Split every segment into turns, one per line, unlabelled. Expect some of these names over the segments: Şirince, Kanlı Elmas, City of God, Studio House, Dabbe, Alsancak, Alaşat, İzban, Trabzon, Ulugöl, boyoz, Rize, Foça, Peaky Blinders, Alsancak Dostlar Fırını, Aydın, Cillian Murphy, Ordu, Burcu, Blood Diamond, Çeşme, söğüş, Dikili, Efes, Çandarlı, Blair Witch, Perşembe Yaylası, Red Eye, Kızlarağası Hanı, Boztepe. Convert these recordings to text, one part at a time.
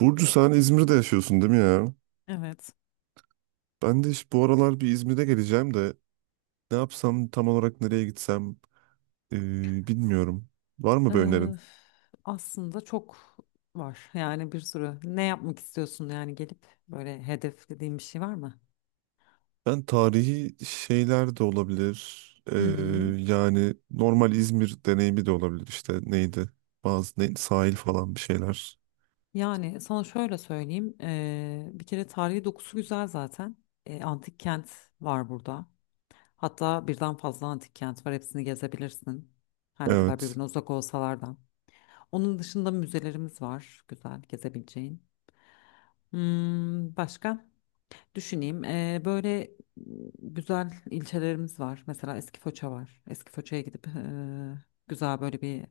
Burcu sen İzmir'de yaşıyorsun değil mi ya?
Evet.
Ben de işte bu aralar bir İzmir'e geleceğim de ne yapsam tam olarak nereye gitsem bilmiyorum. Var mı bir önerin?
Eee, aslında çok var. Yani bir sürü. Ne yapmak istiyorsun yani gelip böyle hedeflediğin bir şey var mı?
Ben tarihi şeyler de olabilir.
Hı hı.
Yani normal İzmir deneyimi de olabilir işte neydi? Bazı ne, sahil falan bir şeyler.
Yani sana şöyle söyleyeyim. Bir kere tarihi dokusu güzel zaten. Antik kent var burada. Hatta birden fazla antik kent var. Hepsini gezebilirsin. Her ne kadar
Evet.
birbirine uzak olsalar da. Onun dışında müzelerimiz var. Güzel gezebileceğin. Hmm, başka? Düşüneyim. Böyle güzel ilçelerimiz var. Mesela Eskifoça var. Eskifoça'ya gidip güzel böyle bir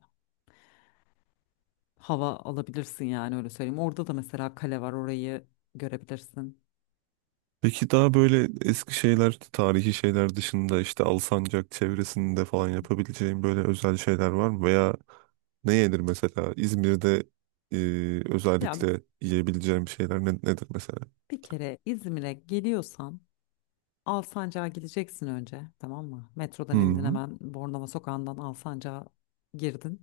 hava alabilirsin yani, öyle söyleyeyim. Orada da mesela kale var, orayı görebilirsin.
Peki daha böyle eski şeyler, tarihi şeyler dışında işte Alsancak çevresinde falan yapabileceğim böyle özel şeyler var mı? Veya ne yenir mesela? İzmir'de
Ya,
özellikle yiyebileceğim şeyler nedir mesela?
bir kere İzmir'e geliyorsan Alsancak'a gideceksin önce, tamam mı? Metrodan indin,
Hmm,
hemen Bornova Sokağı'ndan Alsancak'a girdin.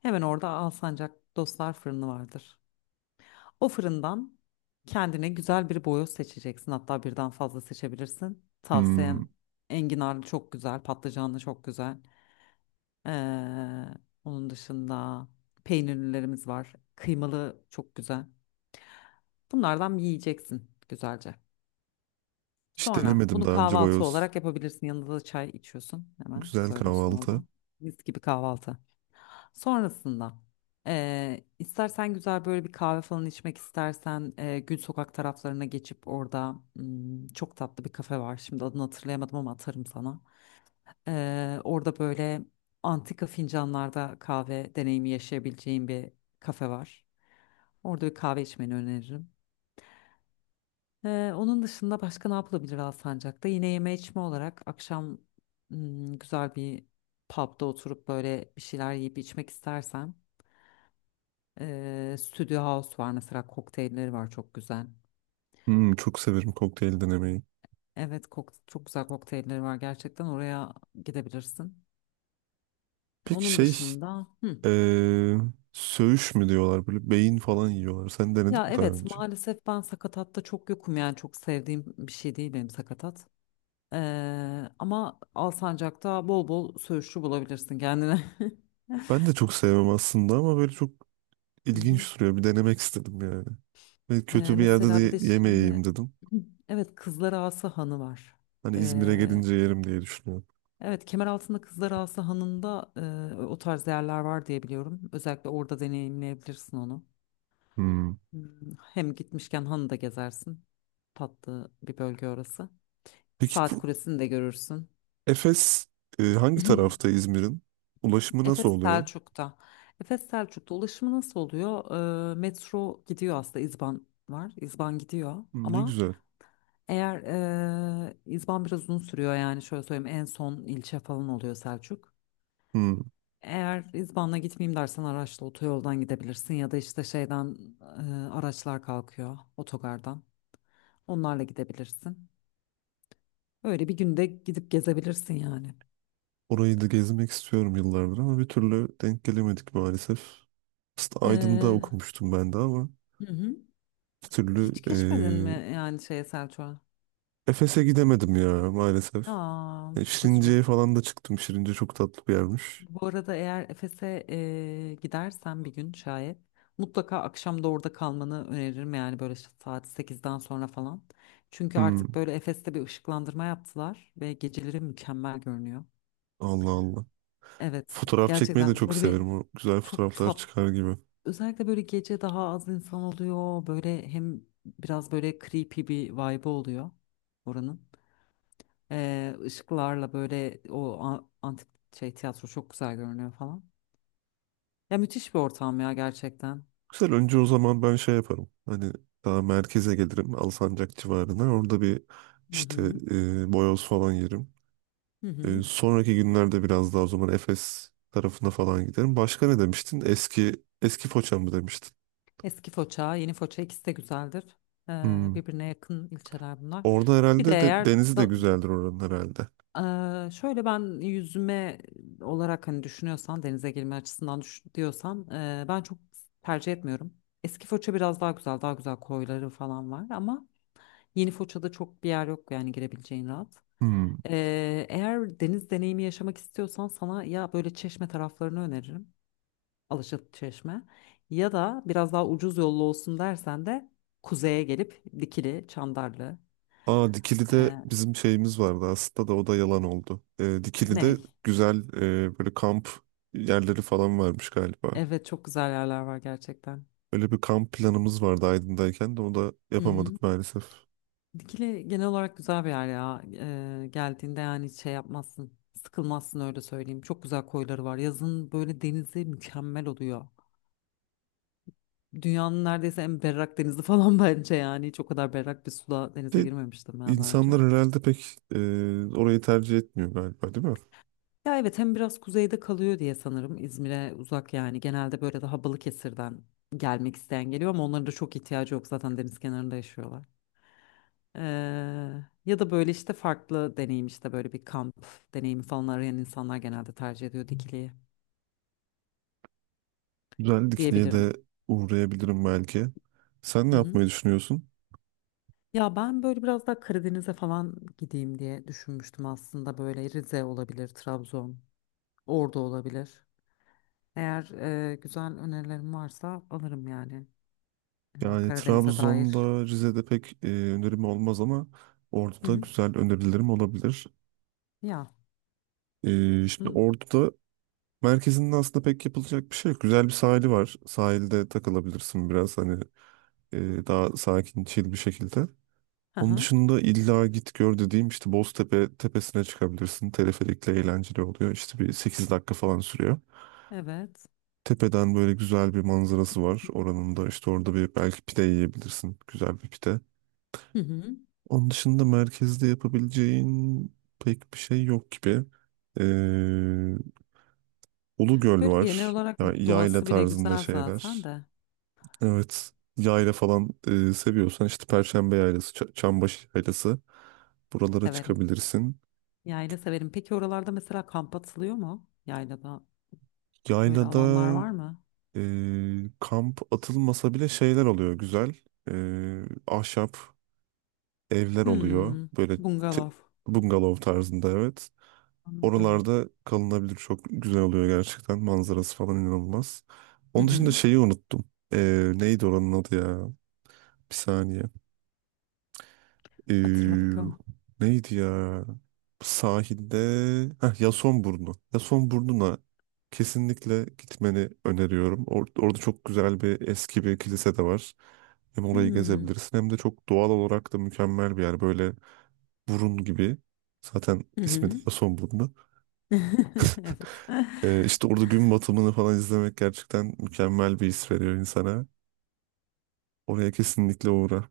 Hemen orada Alsancak Dostlar Fırını vardır. O fırından kendine güzel bir boyoz seçeceksin. Hatta birden fazla seçebilirsin.
hmm.
Tavsiyem enginarlı çok güzel, patlıcanlı çok güzel. Ee, onun dışında peynirlilerimiz var. Kıymalı çok güzel. Bunlardan yiyeceksin güzelce.
Hiç
Sonra
denemedim
bunu
daha önce
kahvaltı
boyoz.
olarak yapabilirsin. Yanında da çay içiyorsun. Hemen
Güzel
söylüyorsun
kahvaltı.
oradan. Mis gibi kahvaltı. Sonrasında istersen güzel böyle bir kahve falan içmek istersen Gül Sokak taraflarına geçip orada çok tatlı bir kafe var. Şimdi adını hatırlayamadım ama atarım sana. Orada böyle antika fincanlarda kahve deneyimi yaşayabileceğin bir kafe var. Orada bir kahve içmeni öneririm. Onun dışında başka ne yapılabilir Alsancak'ta? Yine yeme içme olarak akşam güzel bir pub'da oturup böyle bir şeyler yiyip içmek istersen. Studio House var mesela, kokteylleri var çok güzel.
Hmm, çok severim kokteyl denemeyi.
Evet, çok güzel kokteylleri var gerçekten, oraya gidebilirsin.
Peki
Onun
şey,
dışında hı.
e, söğüş mü diyorlar böyle beyin falan yiyorlar. Sen denedin
Ya
mi daha
evet,
önce?
maalesef ben sakatatta çok yokum yani, çok sevdiğim bir şey değil benim sakatat. Ama Alsancak'ta bol bol söğüşçü bulabilirsin kendine.
Ben de çok sevmem aslında ama böyle çok
Hı hı.
İlginç duruyor. Bir denemek istedim yani. Ve
Ee,
kötü bir yerde
mesela bir de
de
şimdi
yemeyeyim dedim.
evet, Kızlarağası Hanı var.
Hani İzmir'e gelince yerim diye düşünüyorum.
Evet, Kemeraltı'nda Kızlarağası Hanı'nda o tarz yerler var diye biliyorum. Özellikle orada deneyimleyebilirsin onu.
Hmm.
Hmm. Hem gitmişken hanı da gezersin. Tatlı bir bölge orası.
Peki
Saat
bu
Kulesi'ni de görürsün.
Efes hangi tarafta İzmir'in? Ulaşımı nasıl
Efes
oluyor?
Selçuk'ta. Efes Selçuk'ta ulaşımı nasıl oluyor? Metro gidiyor aslında. İzban var. İzban gidiyor.
Hmm, ne
Ama
güzel.
eğer İzban biraz uzun sürüyor yani, şöyle söyleyeyim, en son ilçe falan oluyor Selçuk.
Hmm.
Eğer İzban'la gitmeyeyim dersen araçla otoyoldan gidebilirsin ya da işte şeyden araçlar kalkıyor otogardan. Onlarla gidebilirsin. Öyle bir günde gidip gezebilirsin yani.
Orayı da gezmek istiyorum yıllardır ama bir türlü denk gelemedik maalesef. Aslında Aydın'da
Ee,
okumuştum ben de ama
hı hı.
bir türlü
Hiç geçmedin mi yani şeye, Selçuk'a?
Efes'e gidemedim ya maalesef.
Aa,
E,
çok üzücü.
Şirince'ye falan da çıktım. Şirince çok tatlı bir yermiş.
Bu arada eğer Efes'e gidersen bir gün, şayet mutlaka akşam da orada kalmanı öneririm yani, böyle işte saat 8'den sonra falan. Çünkü artık
Hmm.
böyle Efes'te bir ışıklandırma yaptılar ve geceleri mükemmel görünüyor.
Allah Allah.
Evet,
Fotoğraf çekmeyi de
gerçekten
çok
böyle bir
severim. O güzel
çok
fotoğraflar
tat
çıkar gibi.
özellikle böyle gece daha az insan oluyor. Böyle hem biraz böyle creepy bir vibe oluyor oranın. Işıklarla böyle o antik şey tiyatro çok güzel görünüyor falan. Ya müthiş bir ortam ya, gerçekten.
Güzel önce o zaman ben şey yaparım. Hani daha merkeze gelirim. Alsancak civarına. Orada bir
Hı
işte
hı.
boyoz falan yerim.
Hı
E,
hı.
sonraki günlerde biraz daha o zaman Efes tarafına falan giderim. Başka ne demiştin? Eski eski Foça mı demiştin?
Eski Foça, yeni Foça, ikisi de güzeldir. Ee,
Hmm.
birbirine yakın ilçeler bunlar.
Orada
Bir de
herhalde de,
eğer
denizi de
da-
güzeldir oranın herhalde.
şöyle ben yüzme olarak hani düşünüyorsan, denize girme açısından düş diyorsan ben çok tercih etmiyorum. Eski Foça biraz daha güzel, daha güzel koyları falan var ama yeni Foça'da çok bir yer yok yani, girebileceğin rahat.
Hmm.
Eğer deniz deneyimi yaşamak istiyorsan sana ya böyle Çeşme taraflarını öneririm. Alaşat Çeşme, ya da biraz daha ucuz yollu olsun dersen de kuzeye gelip Dikili, Çandarlı,
Aa, Dikili'de
eee
bizim şeyimiz vardı aslında da o da yalan oldu. Dikili'de
ney.
güzel böyle kamp yerleri falan varmış galiba.
Evet, çok güzel yerler var gerçekten.
Öyle bir kamp planımız vardı Aydın'dayken de onu da
Hı hı.
yapamadık maalesef.
Dikili genel olarak güzel bir yer ya. Geldiğinde yani şey yapmazsın. Sıkılmazsın, öyle söyleyeyim. Çok güzel koyları var. Yazın böyle denizi mükemmel oluyor. Dünyanın neredeyse en berrak denizi falan bence yani. Hiç o kadar berrak bir suda denize
De,
girmemiştim ben daha önce.
insanlar herhalde pek orayı tercih etmiyor galiba değil mi?
Ya evet, hem biraz kuzeyde kalıyor diye sanırım. İzmir'e uzak yani. Genelde böyle daha Balıkesir'den gelmek isteyen geliyor ama onların da çok ihtiyacı yok. Zaten deniz kenarında yaşıyorlar. Eee, ya da böyle işte farklı deneyim, işte böyle bir kamp deneyimi falan arayan insanlar genelde tercih ediyor dikiliyi
Güzel, Dikili'ye de
diyebilirim.
uğrayabilirim belki. Sen ne
Hı hı.
yapmayı düşünüyorsun?
Ya ben böyle biraz daha Karadeniz'e falan gideyim diye düşünmüştüm aslında, böyle Rize olabilir, Trabzon, Ordu olabilir. Eğer güzel önerilerim varsa alırım yani,
Yani
Karadeniz'e dair.
Trabzon'da, Rize'de pek önerim olmaz ama
Hı
Ordu'da
hı.
güzel önerilerim olabilir.
Ya.
Şimdi
Hı.
Ordu'da merkezinde aslında pek yapılacak bir şey yok. Güzel bir sahili var. Sahilde takılabilirsin biraz hani daha sakin, chill bir şekilde.
Hı
Onun
hı.
dışında illa git gör dediğim işte Boztepe tepesine çıkabilirsin. Teleferikle eğlenceli oluyor. İşte bir 8 dakika falan sürüyor.
Evet.
Tepeden böyle güzel bir manzarası var oranın da. İşte orada bir belki pide yiyebilirsin. Güzel bir pide.
Hı hı.
Onun dışında merkezde yapabileceğin pek bir şey yok gibi. Ee, Ulugöl
Böyle genel
var.
olarak
Yayla
doğası bile
tarzında
güzel zaten
şeyler.
de
Evet. Yayla falan seviyorsan işte Perşembe Yaylası, Çambaşı Yaylası, buralara
severim.
çıkabilirsin.
Yayla severim. Peki oralarda mesela kamp atılıyor mu, yaylada öyle
Yaylada
alanlar var mı?
kamp atılmasa bile şeyler oluyor güzel. E, ahşap evler oluyor.
Hmm,
Böyle te-
bungalov.
bungalov tarzında evet.
Anladım.
Oralarda kalınabilir, çok güzel oluyor gerçekten. Manzarası falan inanılmaz.
Hı
Onun dışında
hı.
şeyi unuttum. E, neydi oranın adı ya? Bir saniye.
Hatırla
Ee,
bakalım.
Neydi ya? Sahilde heh, Yasonburnu. Yasonburnu'na kesinlikle gitmeni öneriyorum. Orada çok güzel bir eski bir kilise de var. Hem orayı
Hmm.
gezebilirsin hem de çok doğal olarak da mükemmel bir yer. Böyle burun gibi. Zaten
Hı
ismi de
hı.
Yasonburnu.
Evet.
İşte orada gün batımını falan izlemek gerçekten mükemmel bir his veriyor insana. Oraya kesinlikle uğra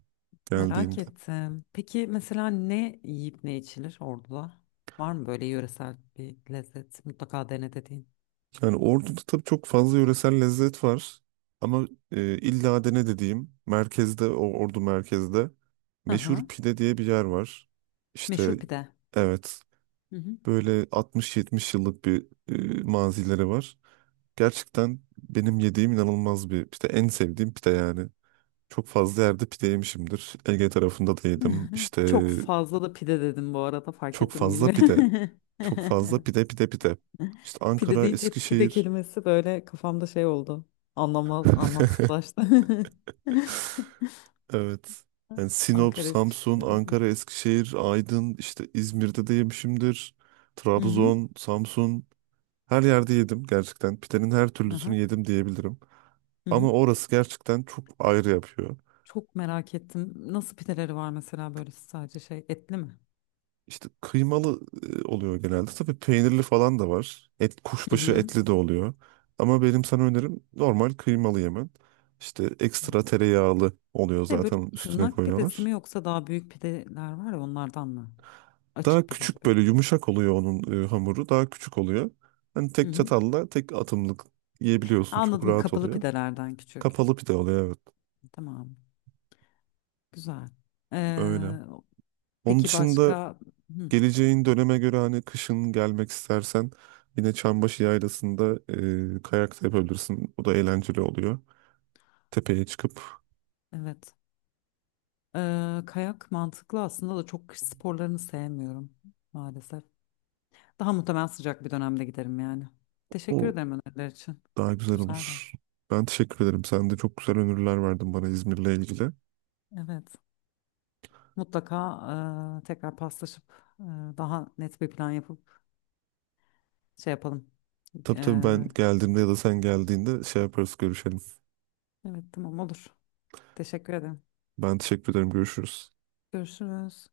Merak
geldiğinde.
ettim. Peki mesela ne yiyip ne içilir Ordu'da? Var mı böyle yöresel bir lezzet, mutlaka dene dediğin?
Yani Ordu'da tabii çok fazla yöresel lezzet var. Ama illa dene dediğim merkezde, o Ordu merkezde meşhur
Aha.
pide diye bir yer var. İşte
Meşhur pide.
evet,
Hı hı.
böyle 60-70 yıllık bir mazileri var. Gerçekten benim yediğim inanılmaz bir pide. En sevdiğim pide yani. Çok fazla yerde pide yemişimdir. Ege tarafında da yedim. İşte
Çok fazla da pide dedim bu arada, fark
çok
ettim,
fazla pide.
bilmiyorum.
Çok fazla pide pide. İşte
Pide
Ankara,
deyince pide
Eskişehir.
kelimesi böyle kafamda şey oldu. Anlamla, anlamsızlaştı.
Evet. Yani Sinop,
Ankara, Eskişehir
Samsun,
dedim.
Ankara, Eskişehir, Aydın, işte İzmir'de de yemişimdir.
Hı hı, hı.
Trabzon, Samsun, her yerde yedim gerçekten. Pidenin her
Aha.
türlüsünü yedim diyebilirim.
Hı hı.
Ama orası gerçekten çok ayrı yapıyor.
Çok merak ettim. Nasıl pideleri var mesela, böyle sadece şey, etli mi?
İşte kıymalı oluyor genelde. Tabii peynirli falan da var. Et,
Hı
kuşbaşı
hı.
etli de oluyor. Ama benim sana önerim normal kıymalı yemen. İşte ekstra tereyağlı oluyor
Şey, böyle
zaten, üstüne
tırnak pidesi
koyuyorlar.
mi yoksa daha büyük pideler var ya, onlardan mı?
Daha
Açık pide
küçük,
gibi.
böyle yumuşak oluyor onun hamuru. Daha küçük oluyor. Hani
Hı
tek
hı.
çatalla tek atımlık
Ha,
yiyebiliyorsun. Çok
anladım,
rahat
kapalı
oluyor.
pidelerden küçük.
Kapalı pide oluyor evet.
Tamam. Güzel.
Öyle.
Ee,
Onun
peki
dışında
başka? Hı,
geleceğin döneme göre hani kışın gelmek istersen yine Çambaşı Yaylası'nda kayak da yapabilirsin. O da eğlenceli oluyor. Tepeye çıkıp
evet. Kayak mantıklı aslında da çok kış sporlarını sevmiyorum maalesef. Daha muhtemelen sıcak bir dönemde giderim yani. Teşekkür
o
ederim öneriler için.
daha güzel
Güzel de.
olur. Ben teşekkür ederim. Sen de çok güzel öneriler verdin bana İzmir'le ilgili.
Evet. Mutlaka tekrar paslaşıp e, daha net bir plan yapıp şey yapalım.
Tabii tabii, ben
E,
geldiğimde ya da sen geldiğinde şey yaparız, görüşelim.
evet tamam olur. Teşekkür ederim.
Ben teşekkür ederim. Görüşürüz.
Görüşürüz.